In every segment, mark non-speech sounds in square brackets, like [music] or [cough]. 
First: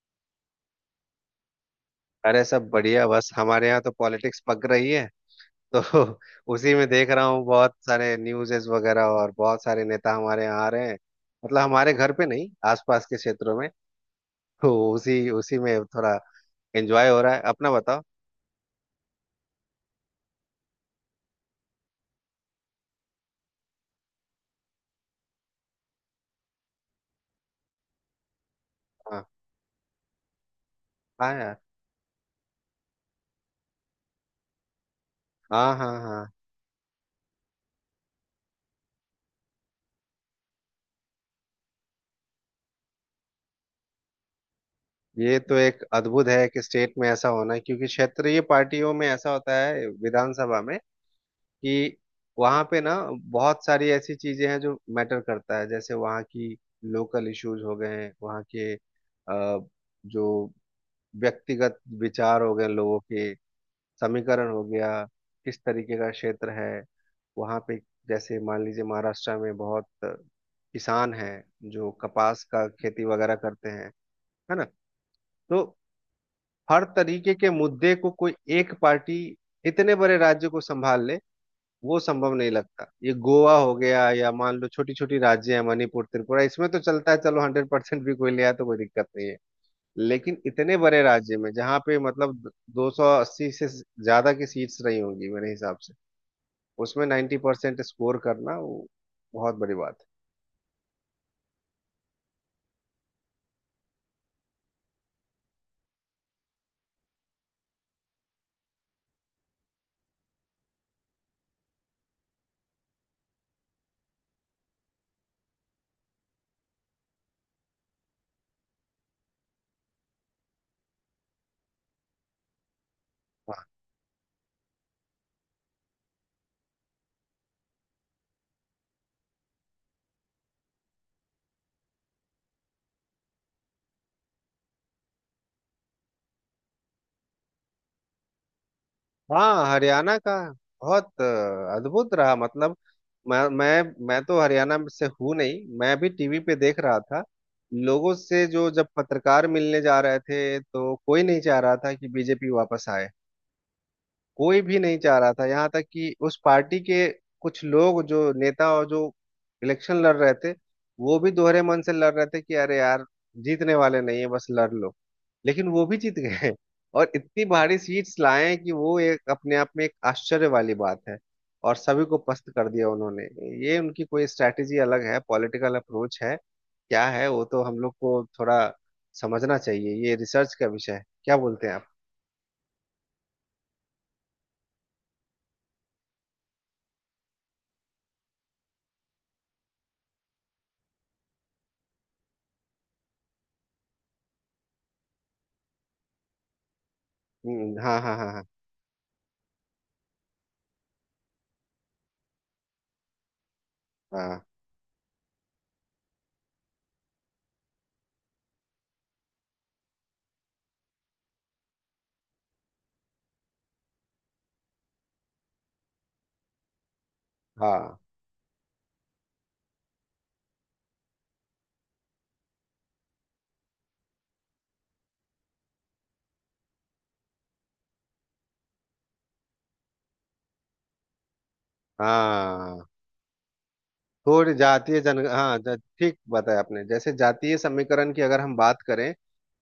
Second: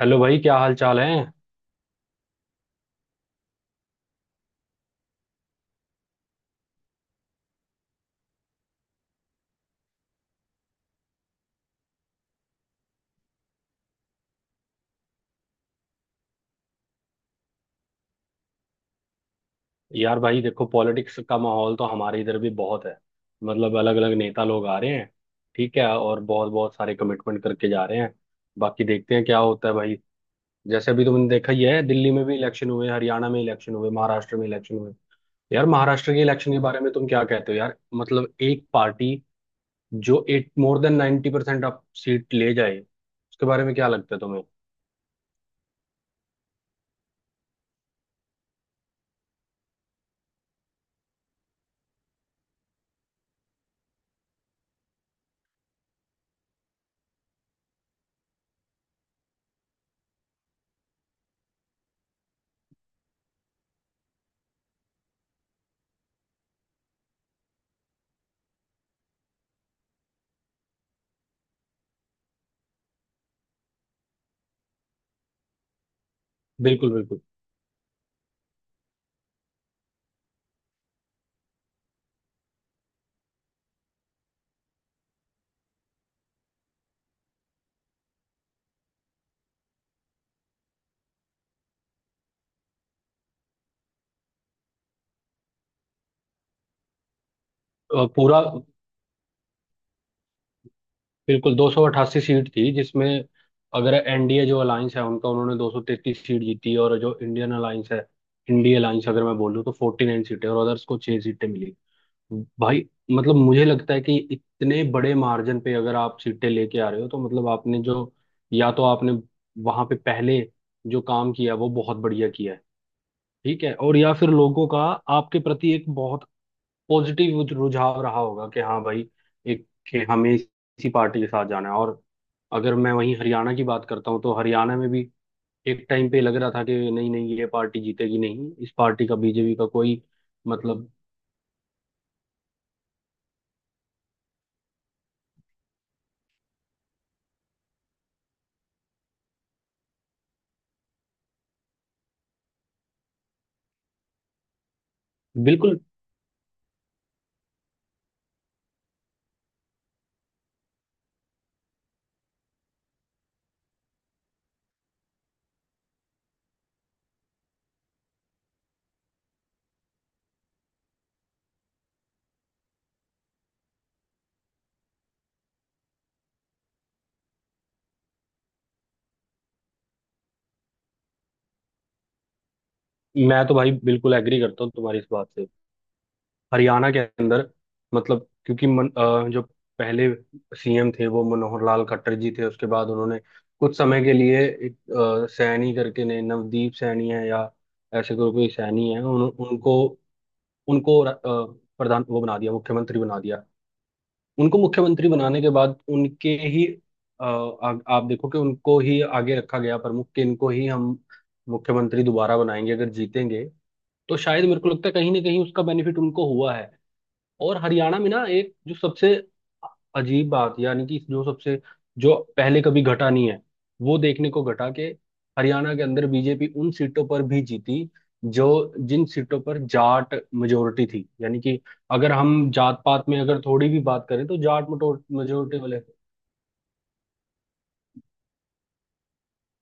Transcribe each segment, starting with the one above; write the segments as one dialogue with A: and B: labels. A: Hello भाई, क्या हाल चाल है?
B: अरे, सब बढ़िया। बस हमारे यहाँ तो पॉलिटिक्स पक रही है, तो [laughs] उसी में देख रहा हूँ बहुत सारे न्यूज़ेस वगैरह, और बहुत सारे नेता हमारे यहाँ आ रहे हैं। मतलब हमारे घर पे नहीं, आसपास के क्षेत्रों में। तो उसी उसी में थोड़ा एंजॉय हो रहा है। अपना बताओ।
A: यार भाई देखो, पॉलिटिक्स का माहौल तो हमारे इधर भी बहुत है। मतलब अलग अलग नेता लोग आ रहे हैं, ठीक है, और बहुत बहुत सारे कमिटमेंट करके जा रहे हैं। बाकी देखते
B: हाँ।
A: हैं क्या होता है भाई। जैसे अभी तुमने
B: हाँ
A: देखा
B: यार।
A: ही है, दिल्ली में भी इलेक्शन हुए, हरियाणा में इलेक्शन हुए, महाराष्ट्र में इलेक्शन हुए। यार
B: हाँ, हाँ,
A: महाराष्ट्र के
B: हाँ।
A: इलेक्शन के बारे में तुम क्या कहते हो यार? मतलब एक पार्टी जो एट मोर देन 90% आप सीट ले जाए, उसके बारे में क्या लगता है तुम्हें?
B: ये तो एक अद्भुत है कि स्टेट में ऐसा होना, क्योंकि क्षेत्रीय पार्टियों में ऐसा होता है विधानसभा में कि वहाँ पे ना बहुत सारी ऐसी चीजें हैं जो मैटर करता है। जैसे वहाँ की लोकल इश्यूज हो गए हैं, वहाँ के जो व्यक्तिगत विचार हो गए लोगों के, समीकरण हो गया, किस तरीके का क्षेत्र है वहाँ पे। जैसे मान लीजिए महाराष्ट्र में बहुत किसान हैं जो कपास का खेती वगैरह करते हैं, है ना। तो हर
A: बिल्कुल, बिल्कुल।
B: तरीके के मुद्दे को कोई एक पार्टी इतने बड़े राज्य को संभाल ले, वो संभव नहीं लगता। ये गोवा हो गया या मान लो छोटी छोटी राज्य है मणिपुर त्रिपुरा, इसमें तो चलता है, चलो 100% भी कोई ले आया तो कोई दिक्कत नहीं है। लेकिन इतने बड़े राज्य में जहाँ पे मतलब 280 से ज्यादा की सीट्स रही होंगी मेरे हिसाब से, उसमें 90%
A: अ,
B: स्कोर
A: पूरा
B: करना वो बहुत बड़ी बात है।
A: बिल्कुल 288 सीट थी, जिसमें अगर एनडीए जो अलायंस है उनका, उन्होंने 233 सीट जीती, और जो इंडियन अलायंस है, इंडिया अलायंस अगर मैं बोलूँ तो 49 सीटें, और अदर्स को छह सीटें मिली भाई। मतलब मुझे लगता है कि इतने बड़े मार्जिन पे अगर आप सीटें लेके आ रहे हो, तो मतलब आपने जो, या तो आपने वहां पे पहले जो काम किया वो बहुत बढ़िया किया है, ठीक है, और या फिर लोगों का आपके प्रति एक बहुत पॉजिटिव रुझाव रहा होगा कि हाँ भाई, एक कि हमें इसी पार्टी के साथ जाना है। और अगर मैं वहीं हरियाणा की बात करता हूँ तो हरियाणा में भी एक टाइम पे लग रहा था कि नहीं नहीं, ये पार्टी जीतेगी नहीं, इस पार्टी का, बीजेपी
B: हाँ,
A: का कोई
B: हरियाणा का
A: मतलब
B: बहुत अद्भुत रहा। मतलब मैं तो हरियाणा में से हूँ नहीं, मैं भी टीवी पे देख रहा था। लोगों से जो जब पत्रकार मिलने जा रहे थे तो कोई नहीं चाह रहा था कि बीजेपी वापस आए। कोई भी नहीं चाह रहा था, यहाँ
A: बिल्कुल।
B: तक कि उस पार्टी के कुछ लोग जो नेता और जो इलेक्शन लड़ रहे थे वो भी दोहरे मन से लड़ रहे थे कि अरे यार जीतने वाले नहीं है, बस लड़ लो। लेकिन वो भी जीत गए और इतनी भारी सीट्स लाए कि वो एक अपने आप में एक आश्चर्य वाली बात है, और सभी को पस्त कर दिया उन्होंने। ये उनकी कोई स्ट्रैटेजी अलग है, पॉलिटिकल अप्रोच है, क्या है वो तो हम लोग को थोड़ा समझना चाहिए। ये रिसर्च का विषय है। क्या बोलते हैं आप?
A: मैं तो भाई बिल्कुल एग्री करता हूँ तुम्हारी इस बात से। हरियाणा के अंदर मतलब, क्योंकि जो पहले सीएम थे वो मनोहर लाल खट्टर जी थे। उसके बाद उन्होंने कुछ समय के लिए एक सैनी करके, ने नवदीप सैनी है या
B: हाँ,
A: ऐसे
B: हाँ, हाँ,
A: कोई
B: हाँ।
A: कोई सैनी है, उनको, उनको र- अ, प्रधान वो बना दिया, मुख्यमंत्री बना दिया।
B: हाँ,
A: उनको मुख्यमंत्री बनाने के बाद उनके ही आप देखो कि उनको ही आगे रखा गया प्रमुख कि इनको ही हम मुख्यमंत्री दोबारा बनाएंगे अगर जीतेंगे। तो शायद मेरे को लगता है कहीं ना कहीं उसका बेनिफिट उनको हुआ है। और
B: हाँ,
A: हरियाणा में ना एक जो सबसे अजीब बात, यानी कि जो सबसे, जो पहले कभी घटा नहीं है, वो देखने को घटा के, हरियाणा के अंदर बीजेपी उन सीटों पर भी जीती जो, जिन सीटों पर जाट मेजोरिटी थी, यानी कि अगर हम जात
B: हाँ।
A: पात में अगर थोड़ी भी बात करें तो
B: थोड़ी
A: जाट
B: जातीय जन हाँ,
A: मेजोरिटी वाले।
B: ठीक बताया आपने। जैसे जातीय समीकरण की अगर हम बात करें,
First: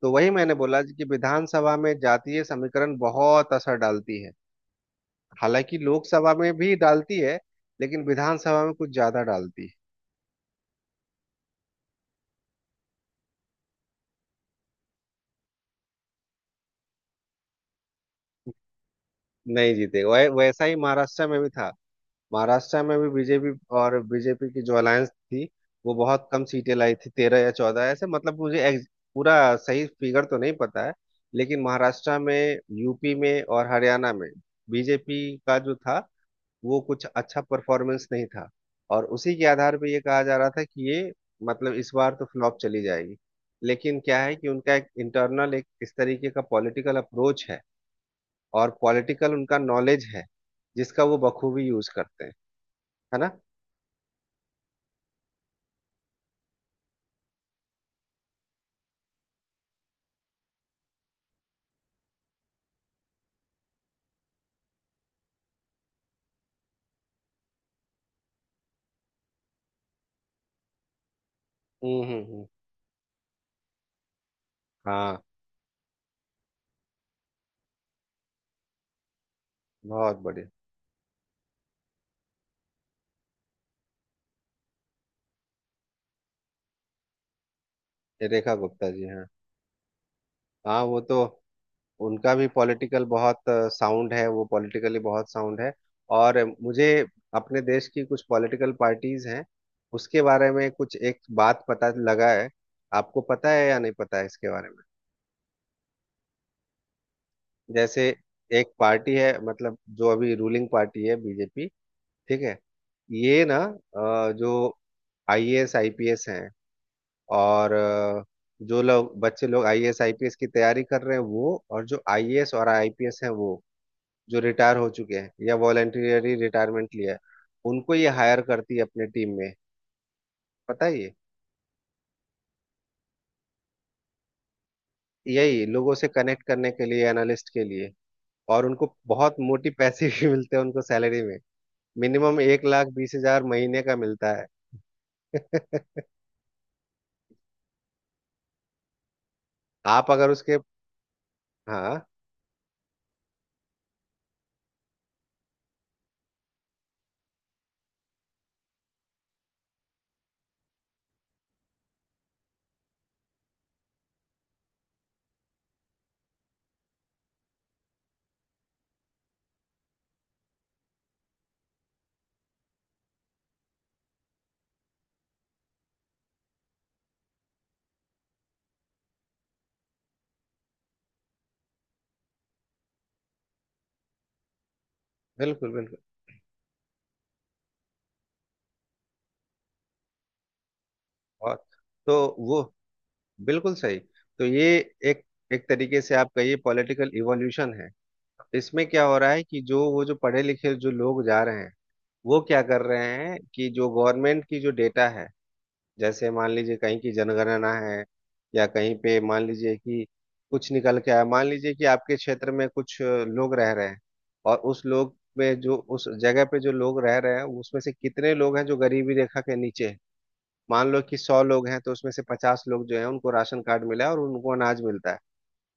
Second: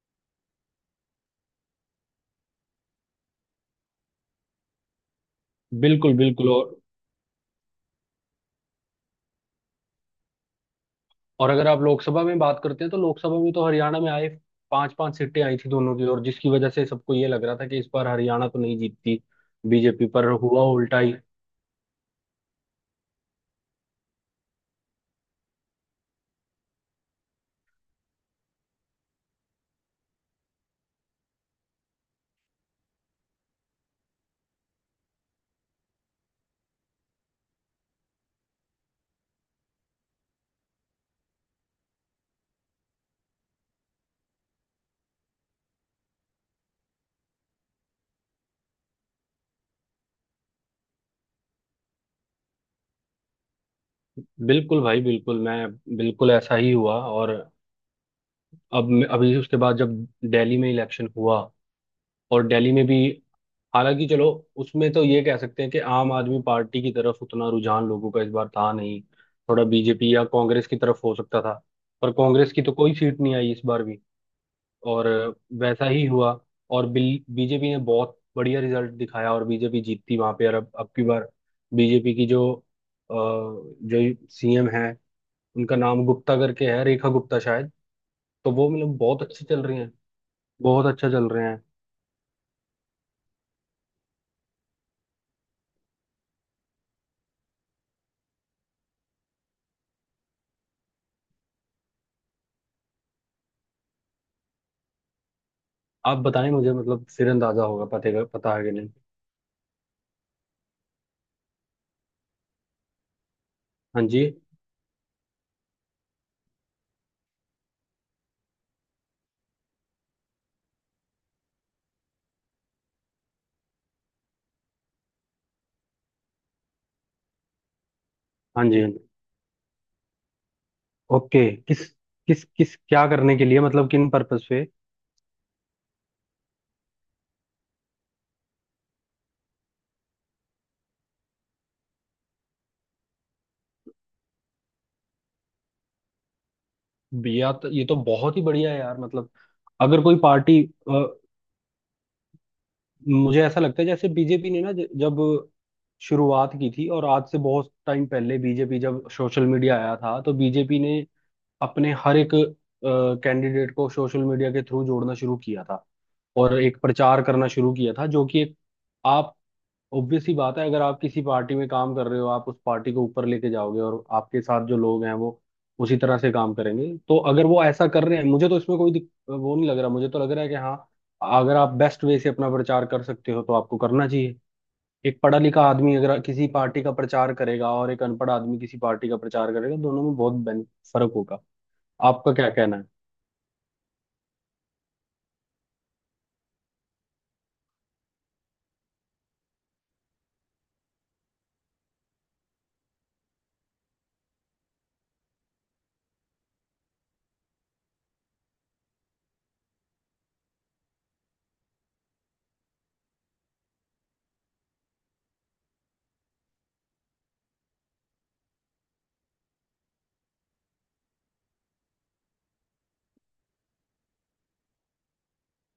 B: तो वही मैंने बोला कि विधानसभा में जातीय समीकरण बहुत असर डालती है। हालांकि
A: बिल्कुल,
B: लोकसभा
A: बिल्कुल।
B: में भी डालती है, लेकिन विधानसभा में कुछ ज्यादा डालती है।
A: और अगर आप लोकसभा में बात करते हैं तो लोकसभा में तो हरियाणा में आए, पांच पांच सीटें आई थी दोनों की, और जिसकी वजह से सबको ये लग रहा था कि इस बार हरियाणा तो नहीं जीतती,
B: नहीं जीते।
A: बीजेपी पर हुआ
B: वैसा ही
A: उल्टा ही।
B: महाराष्ट्र में भी था। महाराष्ट्र में भी बीजेपी और बीजेपी की जो अलायंस थी वो बहुत कम सीटें लाई थी, 13 या 14 ऐसे, मतलब मुझे पूरा सही फिगर तो नहीं पता है। लेकिन महाराष्ट्र में, यूपी में और हरियाणा में बीजेपी का जो था वो कुछ अच्छा परफॉर्मेंस नहीं था, और उसी के आधार पे ये कहा जा रहा था कि ये मतलब इस बार तो फ्लॉप चली जाएगी। लेकिन क्या है कि उनका एक इंटरनल एक इस तरीके का पॉलिटिकल अप्रोच है, और पॉलिटिकल उनका नॉलेज है जिसका वो बखूबी यूज करते हैं, है ना।
A: बिल्कुल भाई, बिल्कुल ऐसा ही हुआ। और अब अभी उसके बाद जब दिल्ली में इलेक्शन हुआ, और दिल्ली में भी, हालांकि चलो, उसमें तो ये कह सकते हैं कि आम आदमी पार्टी की तरफ उतना रुझान लोगों का इस बार था नहीं, थोड़ा बीजेपी या कांग्रेस की तरफ हो सकता था,
B: हम्म,
A: पर
B: हम्म, हम्म।
A: कांग्रेस की तो कोई सीट नहीं आई इस बार भी, और
B: हाँ,
A: वैसा ही हुआ। और बीजेपी ने बहुत बढ़िया रिजल्ट दिखाया, और बीजेपी जीती
B: बहुत
A: वहां
B: बढ़िया।
A: पे। और अब की बार बीजेपी की जो जो सीएम है, उनका नाम गुप्ता करके है, रेखा गुप्ता शायद।
B: ये
A: तो
B: रेखा
A: वो
B: गुप्ता
A: मतलब
B: जी
A: बहुत
B: हैं।
A: अच्छी चल रही हैं,
B: हाँ
A: बहुत
B: वो
A: अच्छा
B: तो
A: चल रहे हैं।
B: उनका भी पॉलिटिकल बहुत साउंड है, वो पॉलिटिकली बहुत साउंड है। और मुझे अपने देश की कुछ पॉलिटिकल पार्टीज हैं उसके बारे में कुछ एक बात पता लगा है। आपको पता है या नहीं पता है इसके बारे में?
A: आप बताएं मुझे, मतलब फिर अंदाजा होगा
B: जैसे
A: पते का, पता है कि
B: एक
A: नहीं।
B: पार्टी है, मतलब जो अभी रूलिंग पार्टी है, बीजेपी, ठीक है। ये ना
A: हाँ जी,
B: जो आईएएस आईपीएस हैं, और जो लोग, बच्चे लोग आईएएस आईपीएस की तैयारी कर रहे हैं वो, और जो आईएएस और आईपीएस हैं वो जो रिटायर हो चुके हैं या वॉलंटियरली रिटायरमेंट लिया है, उनको ये हायर
A: हाँ
B: करती
A: जी,
B: है
A: हाँ जी।
B: अपने टीम में। पता है ये?
A: ओके, किस किस किस क्या करने के लिए, मतलब किन पर्पस पे?
B: यही, लोगों से कनेक्ट करने के लिए, एनालिस्ट के लिए। और उनको बहुत मोटी पैसे भी मिलते हैं, उनको सैलरी में मिनिमम 1,20,000 महीने का मिलता है। [laughs]
A: या तो ये तो बहुत ही बढ़िया है यार। मतलब अगर
B: आप
A: कोई
B: अगर उसके।
A: पार्टी, अ,
B: हाँ।
A: मुझे ऐसा लगता है जैसे बीजेपी ने ना जब शुरुआत की थी, और आज से बहुत टाइम पहले, बीजेपी जब सोशल मीडिया आया था तो बीजेपी ने अपने हर एक कैंडिडेट को सोशल मीडिया के थ्रू जोड़ना शुरू किया था, और एक प्रचार करना शुरू किया था, जो कि एक, आप, ऑब्वियस ही बात है। अगर आप किसी पार्टी में काम कर रहे हो, आप उस पार्टी को ऊपर लेके जाओगे, और आपके साथ जो लोग हैं वो उसी तरह से काम करेंगे। तो अगर वो ऐसा कर रहे हैं, मुझे तो इसमें कोई वो नहीं लग रहा, मुझे तो लग रहा है कि हाँ, अगर आप बेस्ट वे से अपना प्रचार कर सकते हो तो आपको करना चाहिए। एक पढ़ा लिखा
B: बिल्कुल,
A: आदमी
B: बिल्कुल।
A: अगर किसी पार्टी का प्रचार करेगा, और एक अनपढ़ आदमी किसी पार्टी का प्रचार करेगा, दोनों में बहुत फर्क होगा।
B: और तो
A: आपका क्या
B: वो
A: कहना है?
B: बिल्कुल सही। तो ये एक, एक तरीके से आप कहिए पॉलिटिकल इवोल्यूशन है। इसमें क्या हो रहा है कि जो वो जो पढ़े लिखे जो लोग जा रहे हैं, वो क्या कर रहे हैं कि जो गवर्नमेंट की जो डेटा है, जैसे मान लीजिए कहीं की जनगणना है, या कहीं पे मान लीजिए कि कुछ निकल के आया, मान लीजिए कि आपके क्षेत्र में कुछ लोग रह रहे हैं, और उस लोग में जो उस जगह पे जो लोग रह रहे हैं उसमें से कितने लोग हैं जो गरीबी रेखा के नीचे हैं। मान लो कि 100 लोग हैं, तो उसमें से 50 लोग जो है उनको राशन कार्ड मिला है और उनको अनाज मिलता है।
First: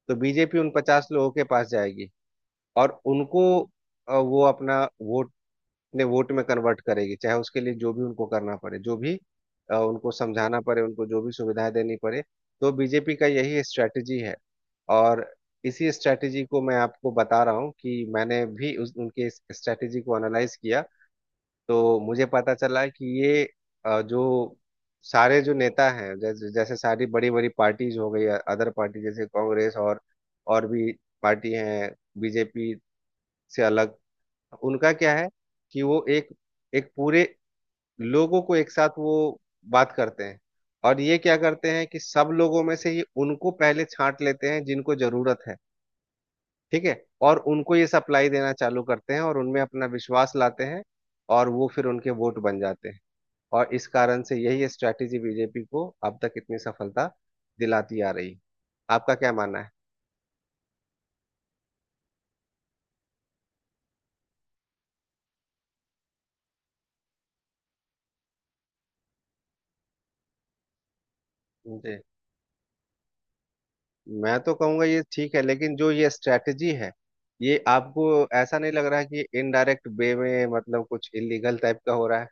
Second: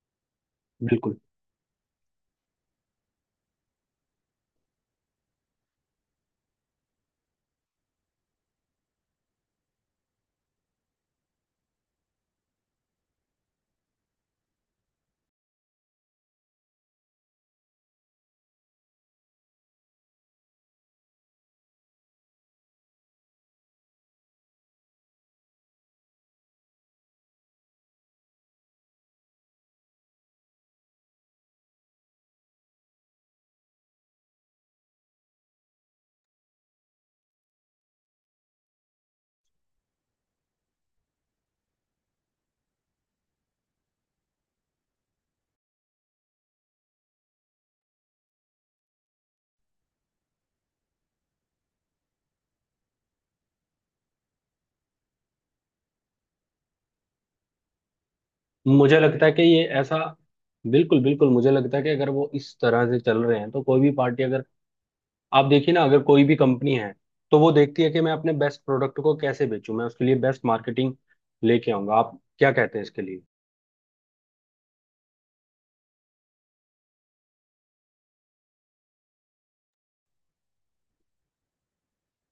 B: तो बीजेपी उन पचास
A: बिल्कुल,
B: लोगों के पास जाएगी, और उनको वो अपना वोट अपने वोट में कन्वर्ट करेगी, चाहे उसके लिए जो भी उनको करना पड़े, जो भी उनको समझाना पड़े, उनको जो भी सुविधाएं देनी पड़े। तो बीजेपी का यही स्ट्रैटेजी है। और इसी स्ट्रैटेजी को मैं आपको बता रहा हूँ कि मैंने भी उनके इस स्ट्रैटेजी को एनालाइज किया, तो मुझे पता चला कि ये जो सारे जो नेता हैं, जैसे जैसे सारी बड़ी बड़ी पार्टीज हो गई अदर पार्टी, जैसे कांग्रेस और भी पार्टी हैं बीजेपी से अलग, उनका क्या है कि वो एक एक पूरे लोगों को एक साथ वो बात करते हैं। और ये क्या करते हैं कि सब लोगों में से ये उनको पहले छांट लेते हैं जिनको जरूरत है, ठीक है, और उनको ये सप्लाई देना चालू करते हैं और उनमें अपना विश्वास लाते हैं, और वो फिर उनके वोट बन जाते हैं। और इस कारण से यही स्ट्रैटेजी बीजेपी को अब तक इतनी सफलता दिलाती आ रही।
A: मुझे
B: आपका
A: लगता
B: क्या
A: है कि
B: मानना
A: ये
B: है?
A: ऐसा, बिल्कुल बिल्कुल, मुझे लगता है कि अगर वो इस तरह से चल रहे हैं तो कोई भी पार्टी अगर, आप देखिए ना, अगर कोई भी कंपनी है तो वो देखती है कि मैं अपने बेस्ट प्रोडक्ट को कैसे बेचूं, मैं उसके लिए बेस्ट मार्केटिंग लेके आऊंगा।
B: जी,
A: आप क्या कहते हैं इसके लिए?
B: मैं तो कहूंगा ये ठीक है, लेकिन जो ये स्ट्रैटेजी है ये आपको ऐसा नहीं लग रहा है कि इनडायरेक्ट वे में मतलब कुछ इलीगल टाइप का हो रहा है?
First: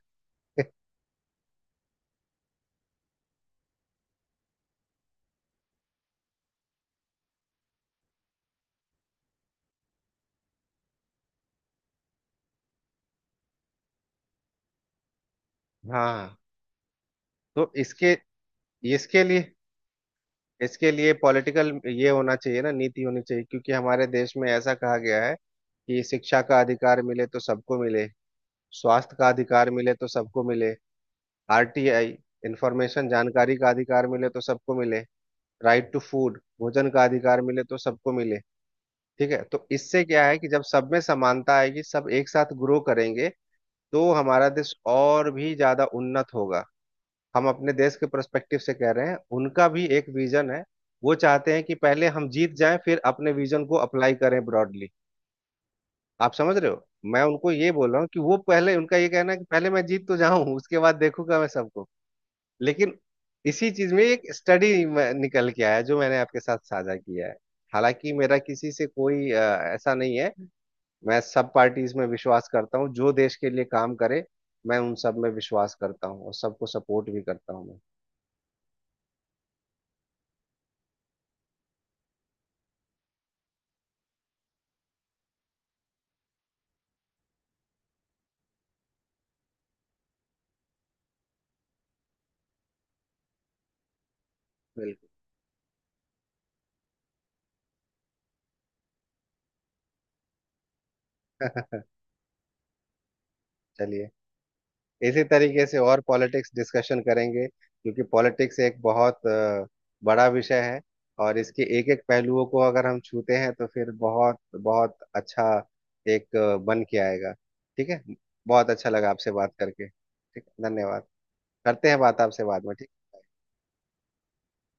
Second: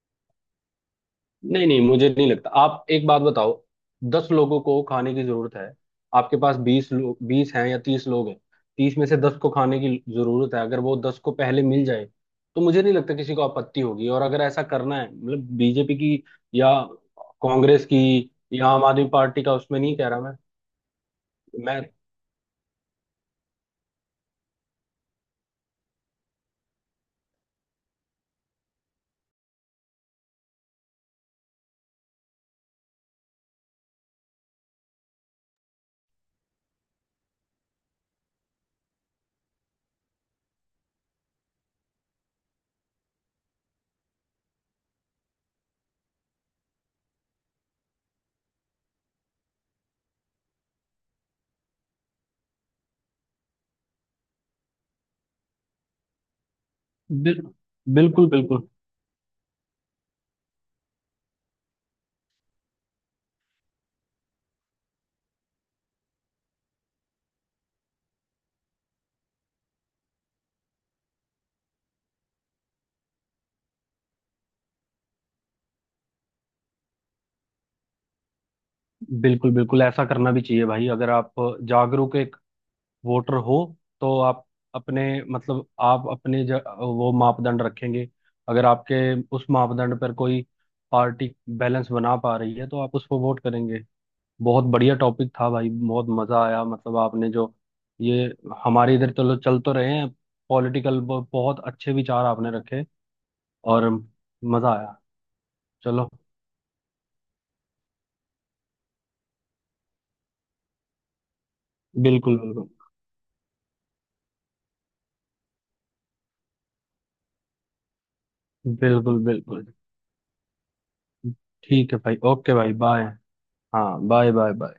A: नहीं नहीं, मुझे नहीं लगता। आप एक बात बताओ, 10 लोगों को खाने की जरूरत है, आपके पास 20 लोग, 20 हैं या 30 लोग हैं, 30 में से 10 को खाने की जरूरत है, अगर वो 10 को पहले मिल जाए तो मुझे नहीं लगता किसी को आपत्ति होगी। और अगर ऐसा करना है मतलब बीजेपी की,
B: हाँ,
A: या
B: तो
A: कांग्रेस
B: इसके,
A: की या आम आदमी
B: इसके
A: पार्टी
B: लिए,
A: का, उसमें नहीं कह रहा मैं।
B: इसके लिए पॉलिटिकल
A: मैं
B: ये होना चाहिए ना, नीति होनी चाहिए, क्योंकि हमारे देश में ऐसा कहा गया है कि शिक्षा का अधिकार मिले तो सबको मिले, स्वास्थ्य का अधिकार मिले तो सबको मिले, आरटीआई इंफॉर्मेशन जानकारी का अधिकार मिले तो सबको मिले, राइट टू फूड भोजन का अधिकार मिले तो सबको मिले। ठीक है, तो इससे क्या है कि जब सब में समानता आएगी सब एक साथ ग्रो करेंगे तो हमारा देश और भी ज्यादा उन्नत होगा। हम अपने देश के पर्सपेक्टिव से कह रहे हैं, उनका भी एक विजन है। वो चाहते हैं कि पहले हम जीत जाएं फिर अपने विजन को अप्लाई करें ब्रॉडली। आप समझ रहे हो? मैं
A: बिल,
B: उनको ये बोल रहा हूँ कि
A: बिल्कुल।
B: वो
A: बिल्कुल,
B: पहले, उनका ये कहना है कि पहले मैं जीत तो जाऊं उसके बाद देखूंगा मैं सबको। लेकिन इसी चीज में एक स्टडी निकल के आया जो मैंने आपके साथ साझा किया है। हालांकि मेरा किसी से कोई ऐसा नहीं है। मैं सब पार्टीज में विश्वास करता हूँ जो देश के लिए काम करे, मैं उन सब में विश्वास करता हूँ और सबको सपोर्ट भी करता हूँ मैं।
A: बिल्कुल। बिल्कुल ऐसा करना भी चाहिए भाई। अगर आप जागरूक एक वोटर हो, तो आप अपने, मतलब आप अपने वो मापदंड रखेंगे, अगर आपके उस मापदंड पर कोई पार्टी बैलेंस बना पा रही है तो आप उसको वोट करेंगे। बहुत बढ़िया टॉपिक था भाई, बहुत मजा आया। मतलब आपने जो ये, हमारे इधर चलो चल तो रहे हैं, पॉलिटिकल बहुत
B: बिल्कुल।
A: अच्छे विचार आपने रखे,
B: [laughs]
A: और
B: चलिए,
A: मजा आया।
B: इसी तरीके से और
A: चलो।
B: पॉलिटिक्स डिस्कशन करेंगे, क्योंकि पॉलिटिक्स एक बहुत बड़ा विषय है, और इसके एक एक
A: बिल्कुल,
B: पहलुओं को
A: बिल्कुल।
B: अगर हम छूते हैं तो फिर बहुत बहुत अच्छा एक बन के आएगा। ठीक है। बहुत अच्छा लगा
A: बिल्कुल,
B: आपसे बात
A: बिल्कुल।
B: करके, ठीक है, धन्यवाद। करते
A: ठीक है
B: हैं
A: भाई,
B: बात आपसे
A: ओके
B: बाद
A: भाई, बाय।
B: में।
A: हाँ बाय, बाय, बाय।